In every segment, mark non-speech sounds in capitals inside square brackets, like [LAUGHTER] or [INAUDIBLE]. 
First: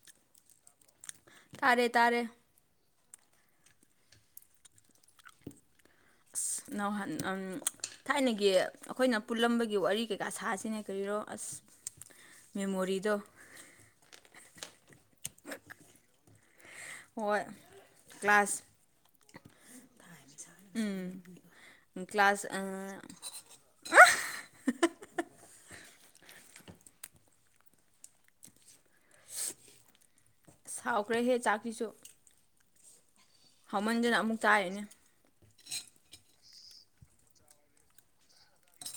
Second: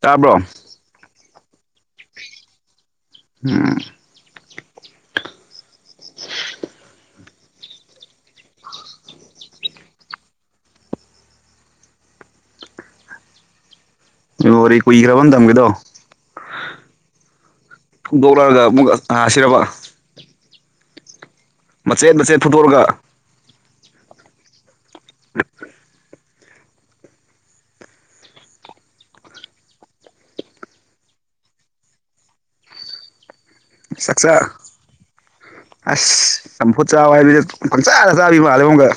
ꯇꯥꯕ꯭ꯔꯣ ꯇꯥꯔꯦ ꯇꯥꯔꯦ ꯎꯝ ꯑꯁ ꯅꯍꯥꯟ ꯎꯝ ꯊꯥꯏꯅꯒꯤ ꯑꯩꯈꯣꯏꯅ ꯄꯨꯜꯂꯝꯕꯒꯤ ꯋꯥꯔꯤ ꯀꯩꯀꯥ ꯁꯥꯁꯤꯅꯦ ꯀꯔꯤꯔꯣ ꯑꯁ ꯃꯦꯃꯣꯔꯤꯗꯣ ꯋꯥꯔꯤ ꯀꯨꯏꯈ꯭ꯔꯕ ꯑꯃ ꯇꯝꯒꯦꯗꯣ ꯍꯣꯏ ꯀ꯭ꯂꯥꯁ ꯗꯣꯛꯂꯛꯔꯒ ꯑꯃꯨꯛ ꯑꯥ ꯁꯤꯔꯕ ꯎꯝ ꯃꯆꯦꯠ ꯃꯆꯦꯠ ꯀ꯭ꯂꯥꯁ ꯑ ꯐꯨꯠꯇꯣꯛꯑꯒ [INAUDIBLE] ꯁꯥꯎꯈ꯭ꯔꯦꯍꯦ ꯆꯥꯛꯀꯤꯁꯨ ꯑꯃꯨꯛ ꯆꯥꯛꯆꯥ ꯆꯥꯔꯤꯅꯦ ꯑꯁ ꯆꯝꯐꯨꯠ ꯆꯥꯎ ꯍꯥꯏꯕꯁꯦ ꯄꯪꯆꯥꯗ ꯆꯥꯕꯤ ꯃꯥꯜꯂꯦ ꯑꯃꯨꯀ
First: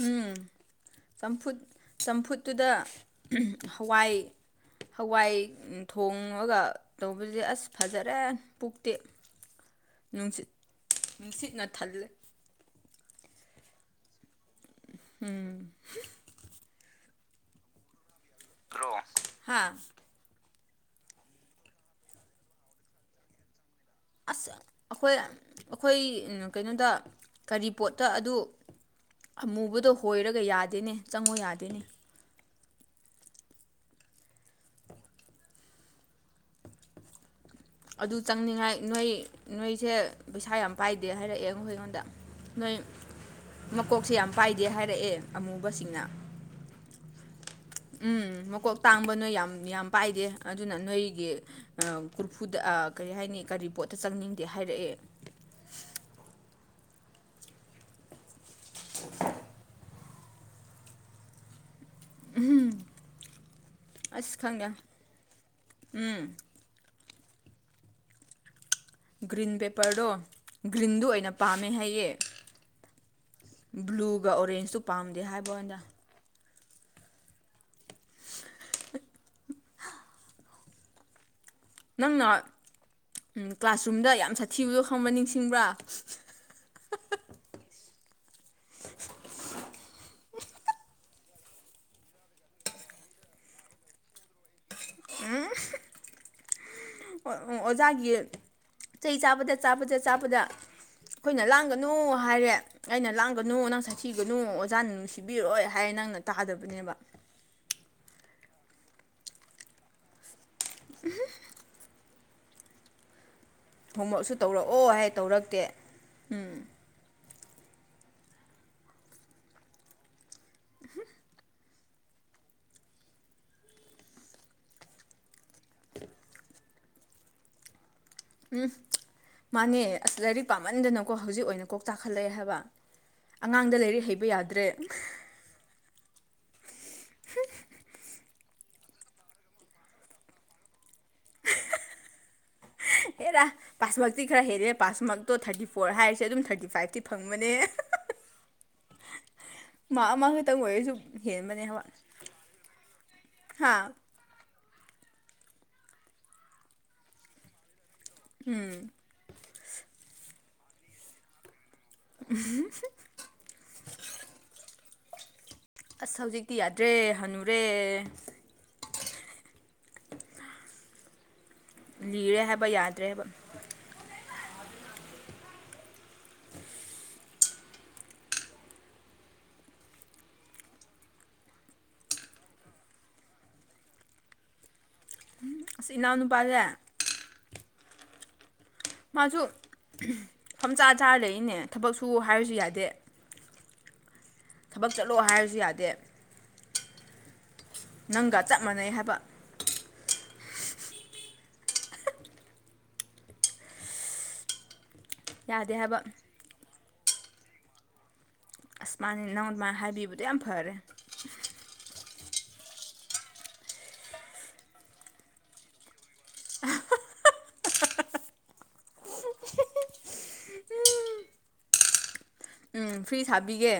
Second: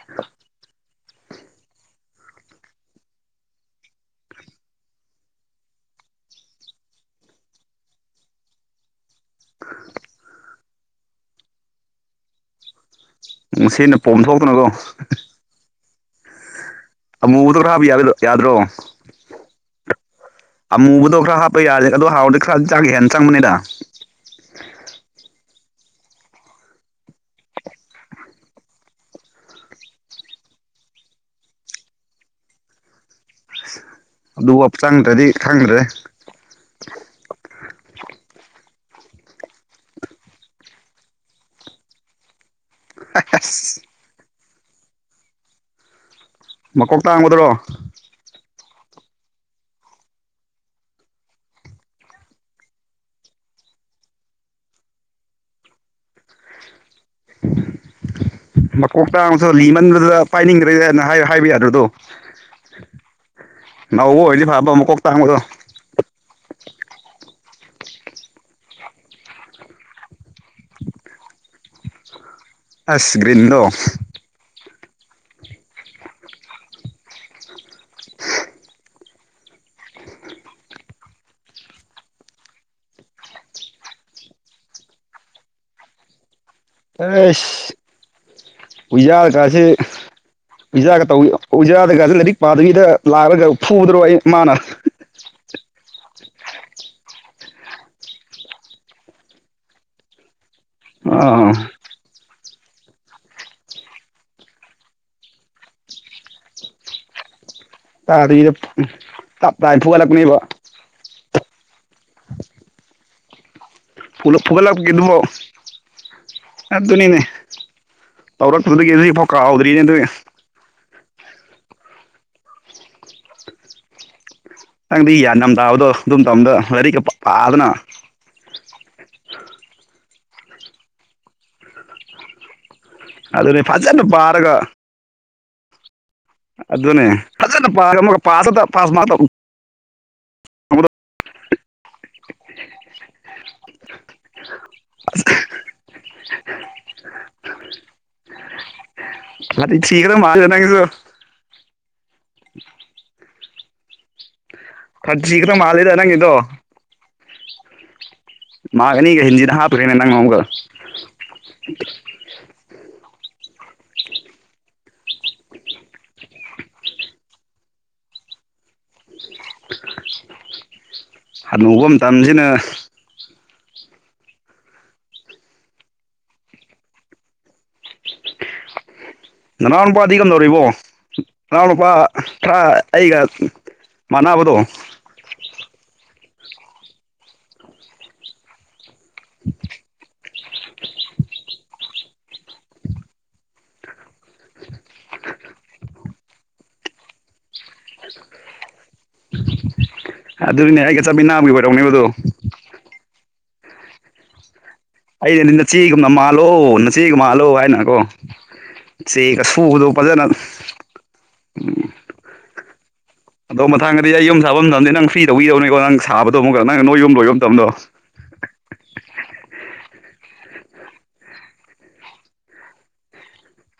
ꯎꯝ ꯆꯝꯐꯨꯠ ꯆꯝꯐꯨꯠꯇꯨꯗ ꯍꯋꯥꯏ ꯍꯋꯥꯏ ꯊꯣꯡꯉꯒ ꯇꯧꯕꯁꯦ ꯑꯁ ꯐꯖꯔꯦ ꯄꯨꯛꯇꯤ ꯅꯨꯡꯁꯤꯠ ꯅꯨꯡꯁꯤꯠꯅ ꯊꯜꯂꯦ ꯅꯨꯡꯁꯤꯠꯅ ꯄꯣꯝꯊꯣꯛꯇꯅꯀꯣ ꯑꯃꯨꯕꯗꯣ ꯉꯕ ꯌꯥ ꯌꯥꯗ꯭ꯔꯣ ꯭ꯔꯣ ꯍꯥ ꯑꯃꯨꯕꯗꯣ ꯈꯔ ꯍꯥꯞꯄ ꯌꯥꯔꯦ ꯑꯗꯣ ꯍꯥꯎꯔꯗꯤ ꯈꯔꯗꯤ ꯆꯥꯛꯒ ꯍꯦꯟꯅ ꯆꯪꯕꯅꯤꯗ ꯑꯁ ꯑꯩꯈꯣꯏ ꯑꯩꯈꯣꯏ ꯀꯩꯅꯣꯗ ꯀꯔꯤ ꯄꯣꯠꯇ ꯑꯗꯨ ꯑꯃꯨꯕꯗꯣ ꯍꯣꯏꯔꯒ ꯌꯥꯗꯦꯅꯦ ꯆꯪꯉꯨ ꯌꯥꯗꯦꯅꯦ ꯑꯗꯨ ꯐꯧ ꯆꯪꯗ꯭ꯔꯗꯤ ꯈꯪꯗ꯭ꯔꯦ ꯑꯗꯨ ꯆꯪꯅꯤꯡꯉꯥꯏ ꯅꯣꯏ ꯅꯣꯏꯁꯦ ꯄꯩꯁꯥ ꯌꯥꯝ ꯄꯥꯏꯗꯦ ꯍꯥꯏꯔꯛꯑꯦ ꯑꯩꯈꯣꯏꯉꯣꯟꯗ ꯅꯣꯏ ꯑꯁ ꯃꯀꯣꯛꯁꯦ ꯌꯥꯝ ꯄꯥꯏꯗꯦ ꯍꯥꯏꯔꯛꯑꯦ ꯑꯃꯨꯕꯁꯤꯡꯅ ꯃꯀꯣꯛ ꯇꯥꯡꯕꯗꯨꯔꯣ ꯎꯝ ꯃꯀꯣꯛ ꯇꯥꯡꯕ ꯅꯣꯏ ꯌꯥꯝ ꯌꯥꯝ ꯄꯥꯏꯗꯦ ꯑꯗꯨꯅ ꯅꯣꯏꯒꯤ ꯑ ꯀꯣꯔꯐꯨꯗ ꯑ ꯀꯔꯤ ꯍꯥꯏꯅꯤ ꯀꯔꯤ ꯄꯣꯠꯇ ꯆꯪꯅꯤꯡꯗꯦ ꯍꯥꯏꯔꯛꯑꯦ ꯃꯀꯣꯛ ꯇꯥꯡꯕꯗꯣ ꯂꯤꯃꯟꯕꯗꯨꯗ ꯄꯥꯏꯅꯤꯡꯗ꯭ꯔꯦꯗꯅ ꯍꯥꯏꯕ ꯍꯥꯏꯕ ꯌꯥꯗ꯭ꯔꯗꯣ ꯅꯧꯕ ꯑꯁ ꯑꯣꯏꯗꯤ ꯈꯪꯗꯦ ꯐꯥꯕ ꯃꯀꯣꯛ ꯇꯥꯡꯕꯗꯣ ꯎꯝ ꯒ꯭ꯔꯤꯟ ꯄꯦꯄꯔꯗꯣ ꯒ꯭ꯔꯤꯟꯗꯨ ꯑꯣꯏꯅ ꯄꯥꯝꯃꯦ ꯍꯥꯏꯌꯦ ꯑꯁ ꯒ꯭ꯔꯤꯟꯗꯣ ꯑꯗꯨꯒ ꯑꯣꯔꯦꯟꯖꯇꯨ ꯄꯥꯝꯗꯦ ꯍꯥꯏꯕꯋꯅꯦꯗ ꯅꯪꯅ ꯎꯝ ꯀ꯭ꯂꯥꯁꯔꯨꯝꯗ ꯌꯥꯝ ꯁꯥꯊꯤꯕꯗꯣ ꯈꯪꯕ꯭ꯔꯥ ꯅꯤꯡꯁꯤꯡꯕ꯭ꯔꯥ ꯑꯦꯁ ꯎꯌꯥꯥ ꯀꯁꯦ ꯑꯣꯖꯥꯒ ꯇꯧ ꯑꯣꯖꯥꯒꯩꯒꯁꯨ ꯂꯥꯏꯔꯤꯛ ꯄꯥꯗꯕꯤꯗ ꯂꯥꯛꯑꯒ ꯐꯨꯕꯗꯨꯔꯣ ꯑꯩ ꯃꯥꯅ ꯎꯝ ꯑꯣꯖꯥꯒꯤ ꯆꯩ ꯆꯥꯕꯗ ꯆꯥꯕꯗ ꯆꯥꯕꯗ ꯑꯩꯈꯣꯏꯅ ꯑꯥ ꯂꯥꯡꯒ ꯅꯨ ꯍꯥꯏꯔꯦ ꯑꯩꯅ ꯂꯥꯡꯒꯅꯨ ꯅꯪ ꯁꯥꯊꯤꯒꯅꯨ ꯑꯣꯖꯥꯅ ꯅꯨꯡꯁꯤꯕꯤꯔꯣꯏ ꯍꯥꯏꯔꯦ ꯅꯪꯅ ꯇꯥꯗꯕꯅꯦꯕ ꯇꯗꯔꯤꯗ ꯑꯝ ꯇꯝ ꯇꯥꯏ ꯐꯨꯒꯠꯂꯛꯄꯅꯦꯕꯣ ꯎꯝ [INAUDIBLE] ꯍꯣꯝꯋꯔꯛꯁꯨ ꯇꯧꯔꯛꯑꯣ ꯍꯥꯏ ꯐꯨꯒꯠꯂꯛꯄꯒꯤꯗꯨꯐꯥꯎ ꯇꯧꯔꯛꯇꯦ ꯎꯝ ꯑꯗꯨꯅꯤꯅꯦ ꯇꯧꯔꯛꯄꯗꯒꯤ ꯍꯧꯖꯤꯛꯐꯥꯎ ꯀꯥꯎꯗ꯭ꯔꯤꯅꯦ ꯑꯗꯨ [UNINTELLIGIBLE] ꯅꯪꯗꯤ ꯒ꯭ꯌꯥꯟ ꯌꯥꯝꯅ ꯇꯥꯕꯗꯣ ꯑꯗꯨꯝ ꯃꯇꯝꯗ ꯂꯥꯏꯔꯤꯛꯀ ꯄꯥꯗꯅ ꯎꯝ ꯃꯥꯅꯦ ꯑꯁ ꯂꯥꯏꯔꯤꯛ ꯄꯥꯝꯃꯟꯗꯅꯀꯣ ꯍꯧꯖꯤꯛ ꯑꯣꯏꯅ ꯀꯣꯛ ꯆꯥꯛꯈꯠꯂꯛꯑꯦ ꯍꯥꯏꯕ ꯑꯗꯨꯅꯦ ꯑꯉꯥꯡꯗ ꯐꯖꯅ ꯂꯥꯏꯔꯤꯛ ꯍꯩꯕ ꯄꯥꯔꯒ ꯌꯥꯗ꯭ꯔꯦ ꯑꯗꯨꯅꯦ ꯐꯖꯅ ꯄꯥꯔꯝꯄꯒ ꯄꯥꯁ ꯈꯇ ꯄꯥꯁ ꯃꯥꯛ ꯇ [UNINTELLIGIBLE] ꯑꯦꯔꯥ ꯄꯥꯁꯃꯛꯇꯤ ꯈꯔ ꯍꯦꯜꯂꯦ ꯄꯥꯁꯃꯛꯇꯣ ꯊꯥꯔꯇꯤ ꯐꯣꯔ ꯍꯥꯏꯔꯁꯦ ꯑꯗꯨꯝ ꯊꯥꯔꯇꯤ ꯐꯥꯏꯇꯤ ꯐꯪꯕꯅꯦ ꯇꯧꯕꯗꯣ ꯃꯥꯛ ꯊꯤꯒꯗꯕ ꯑꯃ ꯃꯥꯜꯂꯦꯗ ꯈꯇꯪ ꯅꯪꯁꯨ ꯑꯣꯏꯔꯁꯨ ꯍꯦꯟꯕꯅꯦ ꯍꯋꯥ ꯍꯥꯥ ꯀꯟꯗ꯭ꯔꯤꯒꯗꯕ ꯃꯥꯜꯂꯦꯗ ꯅꯪꯒꯤꯗꯣ ꯃꯥꯒꯅꯤꯒ ꯍꯤꯟꯖꯤꯗ ꯍꯥꯞꯄꯨꯔꯦꯅꯦ ꯅꯪ ꯑꯃꯨꯒ ꯎꯝ ꯑꯁ ꯍꯧꯖꯤꯛꯇꯤ ꯌꯥꯗ꯭ꯔꯦ ꯍꯜꯅꯨꯔꯦ ꯍꯅꯨꯕ ꯃꯇꯝꯁꯤꯅ ꯌꯥꯗ꯭ꯔꯦꯕꯥꯥ ꯅꯅꯥꯎ ꯅꯨꯄꯥꯗꯤ ꯀꯝꯗꯧꯔꯤꯕꯅꯣ ꯅꯅꯥꯎ ꯅꯨꯨꯄꯥ ꯈꯔꯥ ꯑꯩꯒ ꯃꯅꯥꯕꯗꯣ ꯑꯁ ꯏꯅꯥꯎꯅꯨꯄꯥꯁꯦ ꯃꯥꯁꯨ ꯐꯝꯆꯥ ꯆꯥꯔ ꯂꯩꯌꯦꯅꯦ ꯊꯕꯛ ꯁꯨ ꯍꯥꯏꯔꯁꯨ ꯌꯥꯗꯦ ꯊꯕꯛ ꯆꯠꯂꯣ ꯍꯥꯏꯔꯁꯨ ꯌꯥꯗꯦ ꯅꯪꯒ ꯆꯞ ꯃꯥꯟꯅꯩ ꯍꯥꯏꯕ ꯑꯗꯨꯅꯦ ꯑꯩꯒ ꯆꯥꯃꯤꯟꯅꯥꯕꯒꯤ ꯑꯣꯏꯔꯝꯒꯅꯤꯕꯗꯣ ꯑꯩꯅꯗꯤ ꯌꯥꯗꯦ ꯍꯥꯏꯕ ꯅꯆꯦꯒꯨꯝꯅ ꯃꯥꯜꯂꯣ ꯅꯆꯦꯒ ꯃꯥꯜꯂꯣ ꯍꯥꯏꯅꯀꯣ ꯑꯁ ꯃꯥꯅꯦ ꯆꯦ ꯅꯪ ꯑꯗꯨꯃꯥꯏꯅ ꯑꯁꯨꯕꯗꯨꯣ ꯍꯥꯏꯕꯤꯕꯗꯣ ꯐꯖꯅ ꯌꯥꯝ ꯐꯔꯦ ꯑꯗꯣ ꯃꯊꯥꯡꯗꯗꯤ ꯑꯩ ꯌꯨꯝ ꯁꯥꯕ ꯉꯝꯗꯦ ꯅꯪ ꯐ꯭ꯔꯤ ꯇꯧꯕꯤꯗꯧꯅꯤꯀꯣ ꯅꯪ ꯁꯥꯕꯗꯣ ꯑꯃꯨꯛꯀ ꯅꯪ ꯅꯣꯏ ꯌꯨꯝ ꯂꯣꯏꯕ ꯃꯇꯝꯗꯣ ꯎꯝ ꯐ꯭ꯔꯤ ꯁꯥꯕꯤꯒꯦ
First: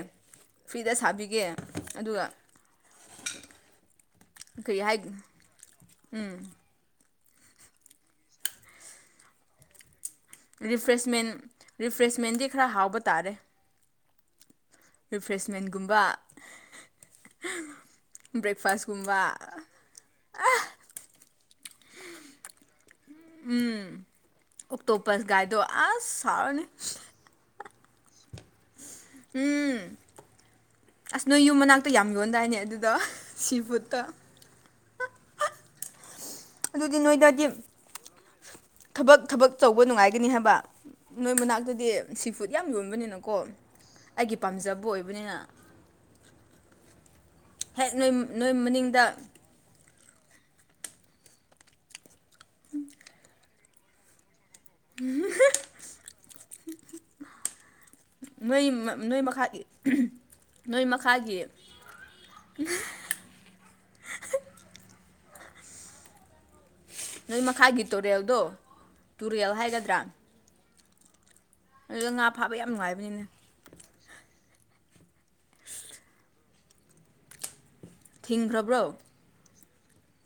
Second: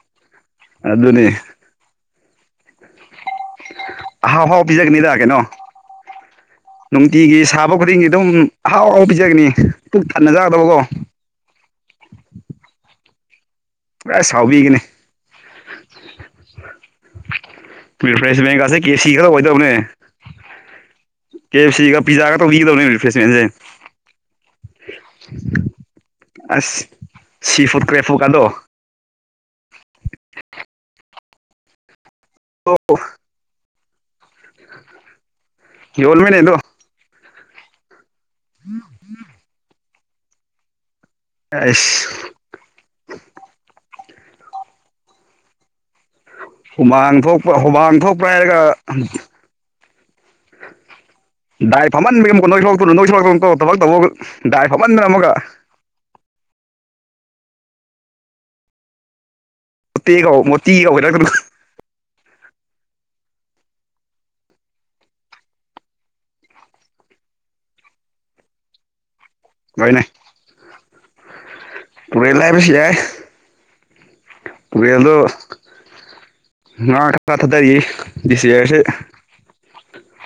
ꯐ꯭ꯔꯤꯗ ꯑꯗꯨꯅꯤ ꯁꯥꯕꯤꯒꯦ ꯑꯗꯨꯒ ꯑꯍꯥꯎ ꯑꯍꯥꯎ ꯀꯔꯤ ꯍꯥꯏ ꯄꯤꯖꯥꯒꯥꯅꯤꯗ ꯀꯩꯅꯣ ꯅꯨꯡꯇꯤꯒꯤ ꯁꯥꯕ ꯈꯨꯗꯤꯡꯒꯤ ꯑꯗꯨꯝ ꯑꯍꯥꯎ ꯍꯥꯎ ꯄꯤꯖꯒꯅꯤ ꯄꯨꯛ ꯊꯥꯟꯅꯖ ꯔꯤꯐ꯭ꯔꯦꯁꯃꯦꯟ ꯔꯤꯐ꯭ꯔꯦꯁꯃꯦꯟꯗꯤ ꯈꯔ ꯍꯥꯎꯕ ꯇꯥꯔꯦ ꯄꯨꯔꯥ ꯁꯥꯎꯕꯤꯒꯅꯤ ꯔꯤꯐ꯭ꯔꯦꯁꯃꯦꯟꯒꯨꯝꯕ ꯔꯤꯐ꯭ꯔꯦꯁ ꯕꯦꯡꯒꯥꯁꯦ ꯀꯦꯁꯤ ꯕ꯭ꯔꯦꯛꯐꯥꯁꯀꯨꯝꯕ ꯈꯔ ꯑꯣꯏꯗꯧꯕꯅꯦ ꯀꯞ ꯁꯤꯒ ꯄꯤꯖꯥꯒ ꯇꯧꯕꯤꯗꯧꯅꯦ ꯎꯝ ꯑꯣꯛꯇꯣꯄꯣꯁ ꯑꯁ ꯍꯥꯎꯔꯅꯤ ꯑꯁ ꯁꯤ ꯐꯨꯠ ꯀ꯭ꯔꯦꯐꯣ ꯀꯗꯣ ꯎꯝ ꯑꯁ ꯅꯣꯏ ꯌꯨꯝ ꯃꯅꯥꯛꯇꯥ ꯌꯥꯝ ꯌꯣꯟꯗꯥꯏꯅꯦ ꯑꯗꯨꯗꯣ ꯁꯤꯐꯨꯠꯇꯣ ꯌꯣꯜꯃꯤꯅꯦ ꯑꯗꯣ ꯑꯗꯨꯗꯤ ꯅꯣꯏꯗꯗꯤ ꯊꯕꯛ ꯊꯕꯛ ꯇꯧꯕ ꯅꯨꯡꯉꯥꯏꯒꯅꯤ ꯍꯥꯏꯕ ꯅꯣꯏ ꯃꯅꯥꯛꯇꯨꯗꯤ ꯑꯩꯁ ꯁꯤ ꯐꯨꯗ ꯌꯥꯝ ꯌꯣꯟꯕꯅꯤꯅꯀꯣ ꯑꯩꯒꯤ ꯄꯥꯝꯖꯕ ꯑꯣꯏꯕꯅꯤꯅ ꯍꯨꯃꯥꯡ ꯊꯣꯛꯄ ꯍꯦꯛ ꯍꯨꯃꯥꯡ ꯅꯣꯏ ꯊꯣꯛꯄ꯭ꯔꯥ ꯅꯣꯏ ꯍꯥꯏꯔꯒ ꯃꯅꯤꯡꯗ ꯗꯥꯏ ꯐꯝꯍꯟꯕꯤꯃꯨꯀꯣ ꯅꯣꯏ ꯁꯣꯂꯛꯄꯇꯨꯅ ꯅꯣꯏ ꯁꯣꯂꯛꯇꯨꯀꯣ ꯊꯕꯛ ꯇꯧꯕꯛ ꯗꯥꯏ ꯐꯝꯍꯟꯕꯅ ꯑꯃꯨꯒ ꯍꯤꯛ ꯍꯤꯛ ꯑꯥ ꯅꯣꯏ ꯃꯛ ꯅꯣꯏ ꯃꯈꯥ ꯏ ꯎꯟꯍꯨ ꯃꯣꯇꯦꯒ ꯅꯣꯏ ꯃꯣꯇꯤꯒ ꯑꯣꯏꯔꯛꯇꯅ ꯃꯈꯥꯒꯤ ꯅꯣꯏ ꯃꯈꯥꯏꯒꯤ ꯇꯨꯔꯦꯜꯗꯣ ꯇꯨꯔꯦꯜ ꯍꯥꯏꯒꯗ꯭ꯔꯥ ꯂꯣꯏꯅꯦ ꯑꯗꯨꯗ ꯉꯥ ꯇꯨꯔꯦꯜ ꯐꯥꯕ ꯌꯥꯝ ꯍꯥꯏꯕꯁꯤ ꯅꯨꯡꯉꯥꯏꯕꯅꯤꯅꯦ ꯐꯨꯔꯦꯜꯗꯣ ꯑꯁ ꯁꯤ ꯉ ꯈꯛꯇꯥ ꯊꯗꯔꯤ ꯗꯤꯁꯤ ꯍꯥꯏꯁꯦ ꯊꯤꯡꯈ꯭ꯔꯕ꯭ꯔꯣ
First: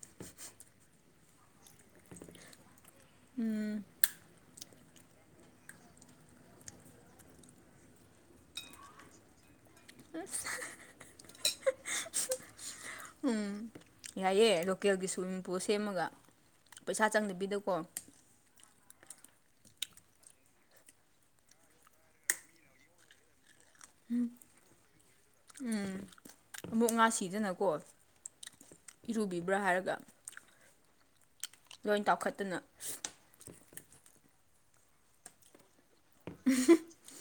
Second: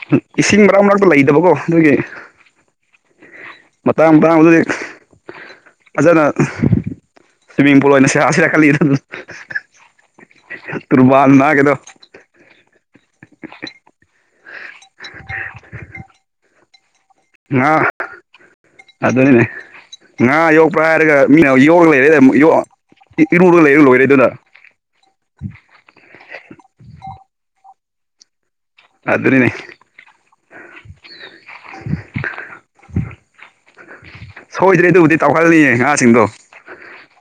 ꯍꯨꯚ ꯏꯁꯤꯡ ꯃꯔꯥꯡ ꯃꯔꯛꯇ ꯂꯩꯗꯕꯀꯣ ꯅꯣꯏꯒꯤ ꯎꯝ ꯃꯇꯥꯡ ꯃꯇꯥꯡꯗꯨꯗꯤ ꯐꯖꯅ ꯎꯍꯨꯡ ꯁ꯭ꯋꯤꯃꯤꯡ ꯄꯨꯜ ꯑꯣꯏꯅ ꯁꯤꯔꯁꯤꯔ ꯀꯜꯂꯤ ꯎꯝ ꯑꯁ ꯍꯥꯍꯥꯍꯥ ꯋꯥꯜ ꯃꯥꯅꯥꯒꯦꯗꯣ ꯎꯝ ꯌꯥꯏꯑꯦ ꯂꯣꯀꯦꯜꯒꯤ ꯁ꯭ꯋꯤꯃꯤꯡꯄꯣ ꯁꯦꯝꯃꯒ ꯄꯩꯁꯥ ꯆꯪꯗꯕꯤ ꯉꯥ ꯑꯗꯨꯅꯦ ꯉꯥ ꯌꯣꯛꯄ꯭ꯔꯥ ꯍꯥꯏꯔꯒ ꯃꯤꯅ ꯌꯣꯛꯂꯩꯔꯦꯒ ꯑꯃꯨꯛ ꯌꯣꯛꯑꯣ ꯏ ꯏꯔꯨꯔꯒ ꯂꯩꯔ ꯂꯣꯏꯔꯦ ꯑꯗꯨꯅ ꯎꯝ ꯑꯃꯨꯛ ꯉꯥ ꯁꯤꯗꯅ ꯀꯣ ꯑꯗꯨꯅꯤꯅꯦ ꯏꯔꯨꯕꯤꯕ꯭ꯔꯥ ꯍꯥꯏꯔꯒ ꯂꯣꯏ ꯇꯥꯎꯈꯠꯇꯅ ꯁꯣꯏꯗ꯭ꯔꯦ ꯑꯗꯨꯕꯨꯗꯤ ꯇꯥꯎꯍꯜꯂꯤꯑꯦ ꯉꯥꯁꯤꯡꯗꯣ [UNINTELLIGIBLE]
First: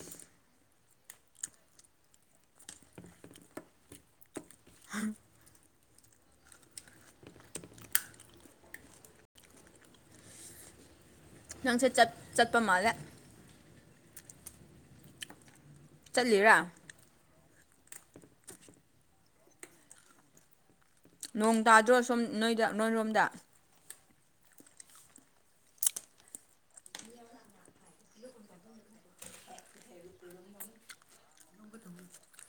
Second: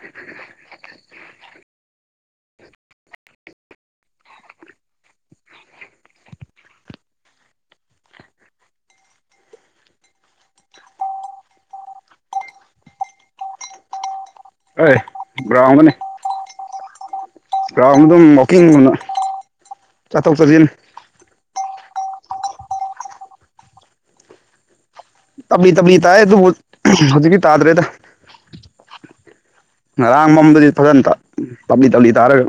ꯅꯪꯁꯦ ꯆꯠ ꯆꯠꯄ ꯃꯥꯜꯂꯦ ꯑꯩ [UNINTELLIGIBLE] ꯆꯠꯂꯤꯔꯥ [UNINTELLIGIBLE] ꯑꯗꯨꯝ ꯋꯥꯛꯀꯤꯡ [UNINTELLIGIBLE] ꯆꯠꯊꯣꯛ ꯆꯠꯁꯤꯟ ꯅꯣꯡ ꯇꯥꯗ꯭ꯔꯣ ꯁꯣꯝ ꯅꯣꯏꯗ ꯅꯣꯏꯔꯣꯝꯗ ꯇꯞꯂꯤ ꯇꯞꯂꯤ ꯇꯥꯌꯦ ꯑꯗꯨ ꯍꯧꯖꯤꯛꯇꯤ ꯇꯥꯗ꯭ꯔꯦꯗ ꯉꯔꯥꯡ ꯃꯝꯕꯥꯗꯤ ꯐꯖꯅ ꯇꯞꯂꯤ ꯇꯞꯂꯤ ꯇꯥꯔꯒ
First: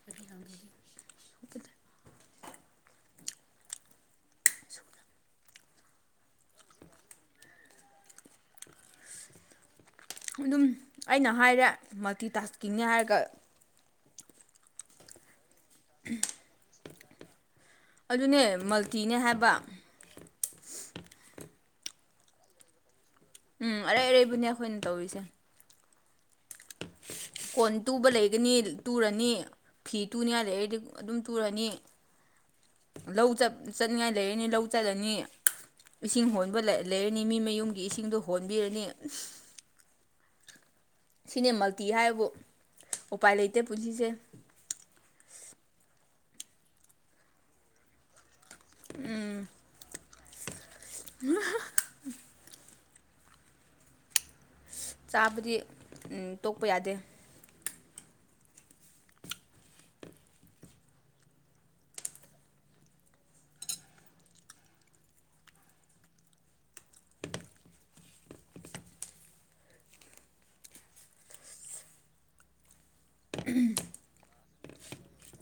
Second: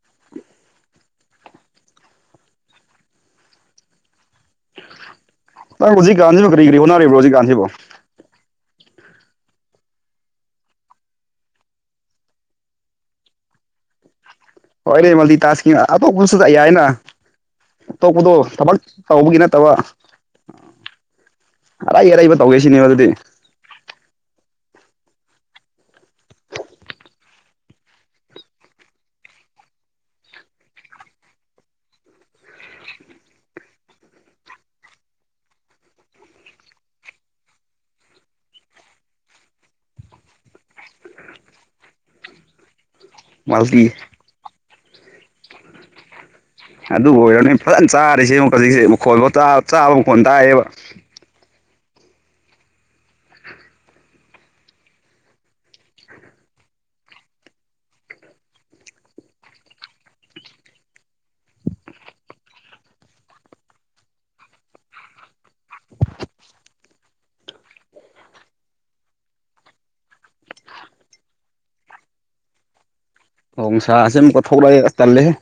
[UNINTELLIGIBLE] ꯅꯪ ꯍꯧꯖꯤꯛꯀꯥꯟꯁꯤ ꯀꯔꯤ ꯀꯔꯤ ꯍꯣꯅꯔꯤꯕ꯭ꯔꯣ ꯍꯧꯖꯤꯀꯥꯟꯁꯤꯕꯨ ꯑꯗꯨꯝ ꯑꯩꯅ ꯍꯥꯏꯔꯦ ꯃꯜꯇꯤ ꯇꯥꯁꯀꯤꯡꯅꯦ ꯍꯥꯏꯔꯒ ꯍꯣꯏꯅꯦ ꯃꯜꯗꯤ ꯇꯥꯁꯀꯤꯡ ꯑꯇꯣꯞꯄꯁꯨ ꯌꯥꯏꯅ ꯇꯣꯛꯄꯗꯣ ꯑꯗꯨꯅꯦ ꯊꯕꯛ ꯃꯜꯇꯤꯅꯦ ꯇꯧꯕꯒꯤ ꯍꯥꯏꯕ ꯅꯠꯇꯕ ꯑꯔꯩ ꯑꯔꯩꯕ ꯇꯧꯒꯦ ꯁꯤꯅꯦꯕ ꯑꯗꯨꯗꯤ ꯎꯝ ꯑꯔꯩ ꯑꯔꯩꯕꯅꯦ ꯑꯩꯈꯣꯏꯅ ꯇꯧꯔꯤꯁꯦ ꯀꯣꯟ ꯇꯨꯕ ꯂꯩꯒꯅꯤ ꯇꯨꯔꯅꯤ ꯐꯤ ꯇꯨꯅꯤꯉꯥꯏ ꯂꯩꯔꯗꯤ ꯑꯗꯨꯝ ꯇꯨꯔꯅꯤ ꯂꯧ ꯆꯠ ꯆꯠꯅꯤꯡꯉꯥꯏ ꯂꯩꯔꯅꯤ ꯂꯧ ꯆꯠꯂꯅꯤ ꯏꯁꯤꯡ ꯍꯣꯟꯕ ꯂꯩ ꯂꯩꯔꯅꯤ ꯃꯤ ꯃꯌꯨꯝꯒꯤ ꯏꯁꯤꯡꯗꯣ ꯍꯣꯟꯕꯤꯔꯅꯤ ꯁꯤꯅꯦ ꯃꯜꯇꯤ ꯍꯥꯏꯕꯕꯨ ꯎꯄꯥꯏ ꯂꯩꯇꯦ ꯃꯜꯇꯤ ꯄꯨꯟꯁꯤꯁꯦ ꯑꯗꯨ ꯑꯣꯏꯔꯅꯤ ꯐꯖꯅ ꯆꯥꯔꯤꯁꯦ ꯌꯦꯡꯉꯣ ꯍꯧꯖꯤꯛꯁꯦ ꯃꯈꯣꯟꯐꯥꯎ ꯇꯥ ꯆꯥꯕ ꯃꯈꯣꯟ ꯇꯥꯏꯌꯦꯕ [UNINTELLIGIBLE] ꯆꯥꯕꯗꯤ ꯎꯝ ꯇꯣꯛꯄ ꯌꯥꯗꯦ ꯅꯣꯡꯁꯥꯁꯦ ꯑꯃꯨꯛꯀ ꯊꯣꯛꯂꯛꯑꯦ ꯑꯁ ꯇꯜꯂꯦꯍꯦ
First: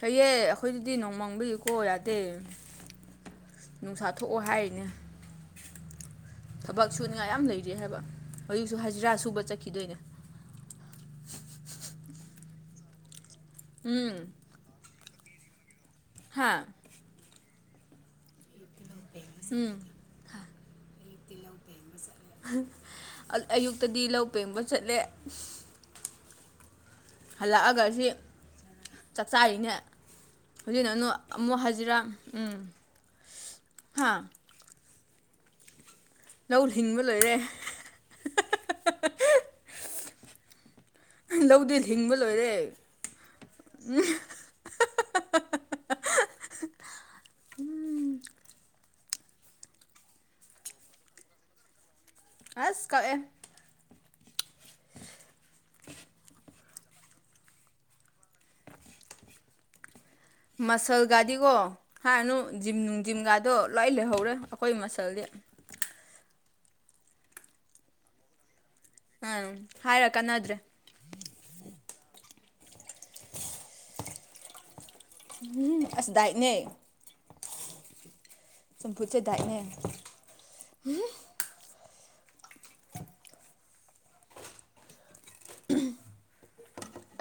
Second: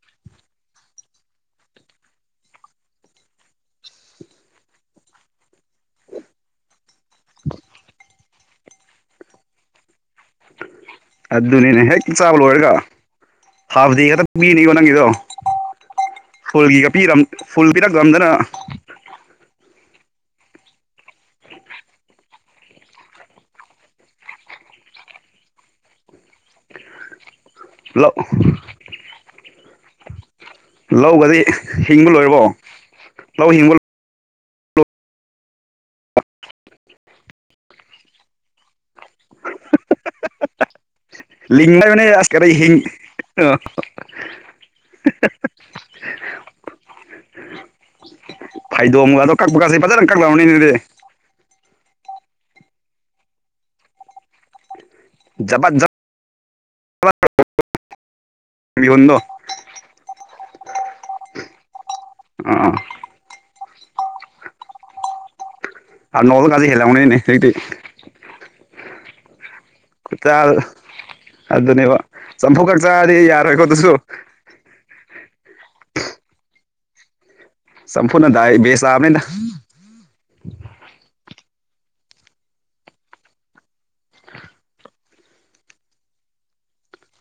ꯐꯩꯌꯦ ꯑꯩꯈꯣꯏꯗꯗꯤ ꯅꯣꯡꯃꯪꯕꯒꯤꯀꯣ ꯌꯥꯗꯦ ꯅꯨꯡꯁꯥ ꯊꯣꯛꯑꯣ ꯍꯥꯏꯔꯤꯅꯦ ꯊꯕꯛ ꯁꯨꯅꯤꯉꯥꯏ ꯌꯥꯝ ꯂꯩꯔꯤ ꯍꯥꯏꯕ ꯍꯧꯖꯤꯛꯁꯨ ꯍꯖꯤꯔꯥ ꯁꯨꯕ ꯆꯠꯈꯤꯗꯣꯏꯅꯦ ꯑꯗꯨꯅꯤꯅꯦ ꯍꯦꯛ ꯆꯥꯕ ꯂꯣꯏꯔꯒ ꯍꯥꯕꯗꯤ ꯎꯝ ꯍꯦꯛꯇ ꯀꯨꯏ ꯅꯪꯒꯤꯗꯣ ꯍꯥ ꯐꯨꯜꯒꯤꯒ ꯄꯤꯔꯝ ꯐꯨꯜ ꯄꯤꯔꯛꯒꯝꯗꯅ ꯎꯝ ꯑ ꯑꯌꯨꯛꯇꯗꯤ ꯂꯧ ꯄꯦꯡꯕ ꯆꯠꯂꯦ ꯍꯜꯂꯛꯑꯒ ꯑꯁꯤ ꯂꯧ ꯆꯥꯛ ꯆꯥꯔꯤꯅꯦ ꯍꯧꯖꯤꯅꯅꯨ ꯂꯧꯒꯗꯤ ꯑꯃꯨꯛ ꯍꯥꯏꯖꯤꯔꯥ ꯍꯤꯡꯕ ꯂꯣꯏꯔꯕꯣ ꯎꯝ ꯂꯧ ꯍꯤꯡꯕ ꯍꯥ ꯂꯧ ꯂꯤꯡꯕ ꯂꯣꯏꯔꯦ ꯂꯤꯡ ꯂꯧꯗꯤ ꯍꯥꯏꯕꯅꯦ ꯂꯤꯡꯕ ꯑꯁ ꯀꯔꯤ ꯂꯣꯏꯔꯦ ꯍꯤꯡ [UNINTELLIGIBLE] [UNINTELLIGIBLE] ꯐꯥꯏꯗꯣꯡꯒꯗꯣ ꯀꯛꯄ ꯀꯁꯦ ꯐꯖꯅ ꯀꯛ ꯂꯝꯒꯅꯤ ꯑꯗꯨꯗꯤ ꯑꯁ ꯀꯛꯑꯦ [UNINTELLIGIBLE] ꯃꯁꯜꯒꯗꯤꯀꯣ ꯍꯥꯏꯔꯅꯨ ꯑꯥ ꯖꯤꯝ ꯅꯨꯡ ꯖꯤꯝꯒꯥꯗꯣ ꯂꯣꯏ ꯂꯩꯍꯧꯔꯦ ꯑꯩꯈꯣꯏ ꯃꯁꯜꯗꯤ ꯑꯔꯅꯣꯜꯒꯁꯦ ꯍꯦꯜꯂꯝꯒꯅꯤꯅꯦ [UNINTELLIGIBLE] ꯑꯥ ꯍꯥꯏꯔ ꯈꯨꯠꯆꯥ ꯀꯥꯟꯅꯗ꯭ꯔꯦ ꯑꯗꯨꯅꯦꯕ ꯆꯝꯐꯨꯠ ꯈꯛ ꯆꯥꯔꯗꯤ ꯌꯥꯔꯣꯏꯀꯣ ꯑꯗꯨꯁꯨ ꯎꯝ ꯑꯁ ꯗꯥꯏꯠꯅꯦ ꯆꯝꯐꯨꯠꯅ ꯗꯥꯏ ꯕꯦꯁ ꯆꯝꯐꯨꯠꯁꯦ ꯇꯥꯕꯅꯤꯗ ꯗꯥꯏꯠꯅꯦ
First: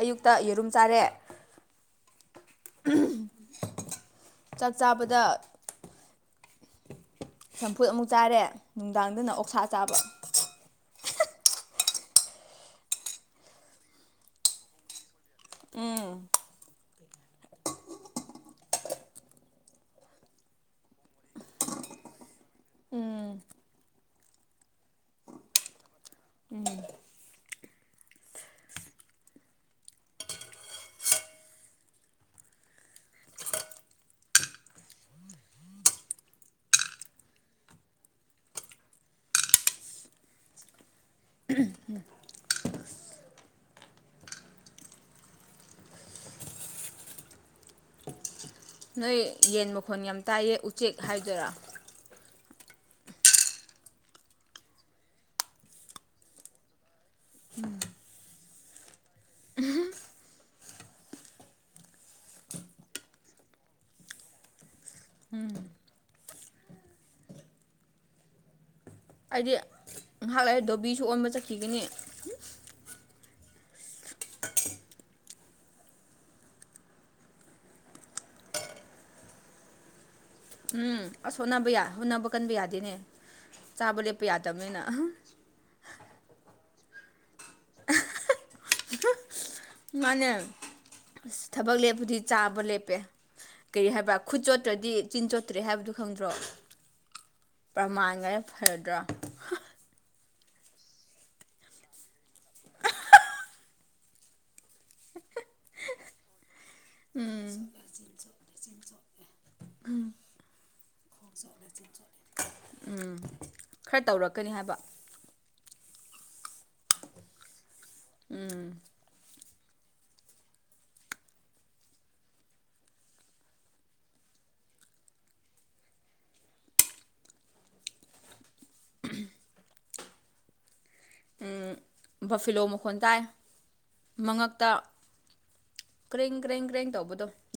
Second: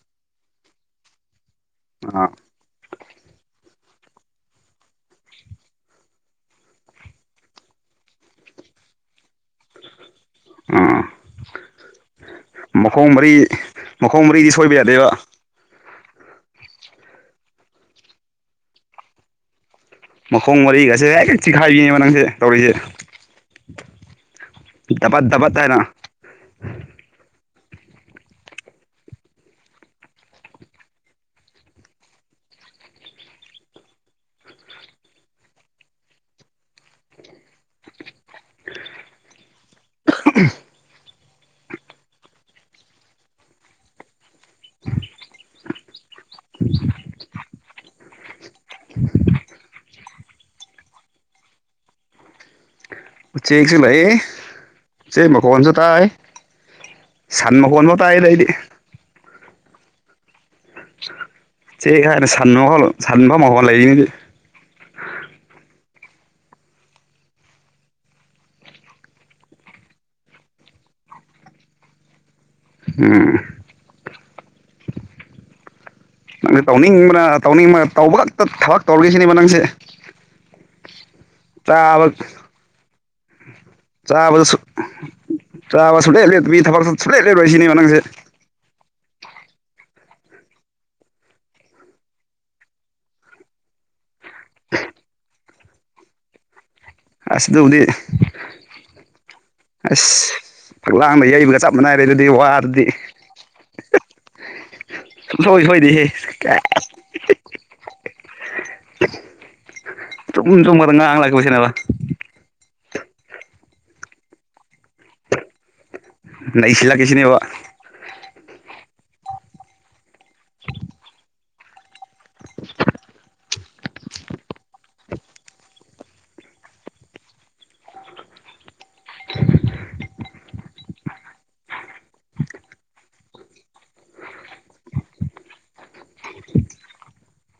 ꯑꯌꯨꯛꯇ ꯌꯦꯔꯨꯝ ꯆꯥꯔꯦ ꯑꯥ ꯎꯝ ꯆꯥꯛ ꯆꯥꯕꯗ ꯆꯝꯐꯨꯠ ꯑꯃꯨꯛ ꯆꯥꯔꯦ ꯅꯨꯡꯗꯥꯡꯗꯅ ꯑꯣꯛꯁꯥ ꯆꯥꯕ ꯑꯝ ꯃꯈꯣꯡ ꯃꯔꯤ ꯃꯈꯣꯡ ꯃꯔꯤꯗꯤ ꯁꯣꯏꯕ ꯌꯥꯗꯦꯕ ꯎꯝ ꯃꯈꯣꯡ ꯃꯔꯤꯒꯁꯦ ꯍꯦꯛ ꯍꯦꯛ ꯆꯤꯈꯥꯏꯕꯤꯅꯦꯕ ꯅꯪꯁꯦ ꯇꯧꯔꯤꯁꯦ ꯗꯕꯠ ꯗꯕꯠ ꯍꯥꯏꯔ ꯎꯝ [UNINTELLIGIBLE] [UNINTELLIGIBLE] ꯅꯣꯏ ꯌꯦꯟ ꯃꯈꯣꯟ ꯌꯥꯝ ꯇꯥꯏꯌꯦ ꯎꯆꯦꯛ ꯍꯥꯏꯗꯣꯏꯔꯥ ꯎꯆꯦꯛꯁꯨ ꯂꯩꯌꯦ ꯎꯆꯦꯛ ꯃꯈꯣꯟꯁꯨ ꯇꯥꯏ ꯁꯟ ꯃꯈꯣꯟꯕꯧ ꯇꯥꯏꯗ ꯑꯩꯗꯤ [UNINTELLIGIBLE] ꯎꯝ ꯑꯩꯗꯤ ꯉꯥꯏꯍꯥꯛ ꯂꯩꯥꯔꯒ ꯗꯣꯕꯤꯁꯨ ꯑꯣꯟꯕ ꯆꯠꯈꯤꯒꯅꯤ ꯎꯝ ꯅꯪꯁꯦ ꯇꯧꯅꯤꯡꯕꯅ ꯇꯧꯅꯤꯡꯕ ꯇꯧꯕ ꯈꯛꯇ ꯊꯕꯛ ꯇꯧꯔꯒꯦꯁꯤꯅꯦꯕ ꯅꯪꯁꯦ ꯎꯝ ꯑꯁ ꯍꯣꯠꯅꯕ ꯌꯥ ꯆꯥꯕ ꯍꯣꯠꯅꯕ ꯀꯟꯕ ꯌꯥꯗꯦꯅꯦ ꯆꯥꯕ ꯂꯦꯞꯄ ꯆꯥꯕꯗ ꯌꯥꯗꯕꯅꯤꯅ ꯆꯥꯕ ꯁꯨꯛꯂꯦꯞ ꯂꯦꯞꯇꯕꯤ ꯊꯕꯛꯁꯨ ꯁꯨꯛꯂꯦꯞ ꯂꯦꯞꯂꯣꯏ ꯁꯤꯅꯦꯕ ꯅꯪꯁꯦ ꯃꯥꯅꯦ ꯑꯁ ꯊꯕꯛ ꯂꯦꯞꯄꯗꯤ ꯆꯥꯕ ꯂꯦꯞꯄꯦ ꯀꯔꯤ ꯍꯥꯏꯕ ꯈꯨꯠ ꯆꯣꯠꯇ꯭ꯔꯗꯤ ꯆꯤꯟ ꯆꯣꯠꯇ꯭ꯔꯦ ꯍꯥꯏꯕꯗꯨ ꯈꯪꯗ꯭ꯔꯣ ꯑꯁ ꯑꯗꯨꯕꯨꯗꯤ ꯄ꯭ꯔꯃꯥꯟꯒꯅ ꯐꯔꯗ꯭ꯔꯥ ꯑꯁ ꯐꯛꯂꯥꯡꯗ ꯌꯩꯕꯒ ꯆꯞ ꯃꯥꯟꯅꯥꯔꯦ ꯑꯗꯨꯗꯤ ꯋꯥꯗꯨꯗꯤ ꯁꯨꯡꯁꯣꯏ ꯁꯣꯏꯗꯦꯍꯦ ꯀꯥꯏ [UNINTELLIGIBLE] ꯑꯁ ꯆꯨꯝ ꯑꯆꯨꯝꯕ ꯉꯥꯛꯇ ꯉꯥꯡꯂꯛꯄꯁꯤꯅꯕ ꯎꯝ ꯈ꯭ꯔ ꯇꯧꯔꯛꯀꯅꯤ ꯍꯥꯏꯕ ꯅꯩꯁꯤꯜꯂꯒꯦ ꯁꯤꯅꯦꯕ [INAUDIBLE] ꯕꯐꯦꯂꯣ ꯃꯈꯣꯟ ꯇꯥꯏ ꯃꯉꯛꯇ ꯀ꯭ꯔꯦꯡ ꯀ꯭ꯔꯦꯡ ꯀ꯭ꯔꯦꯡ ꯇꯧꯕꯗꯣ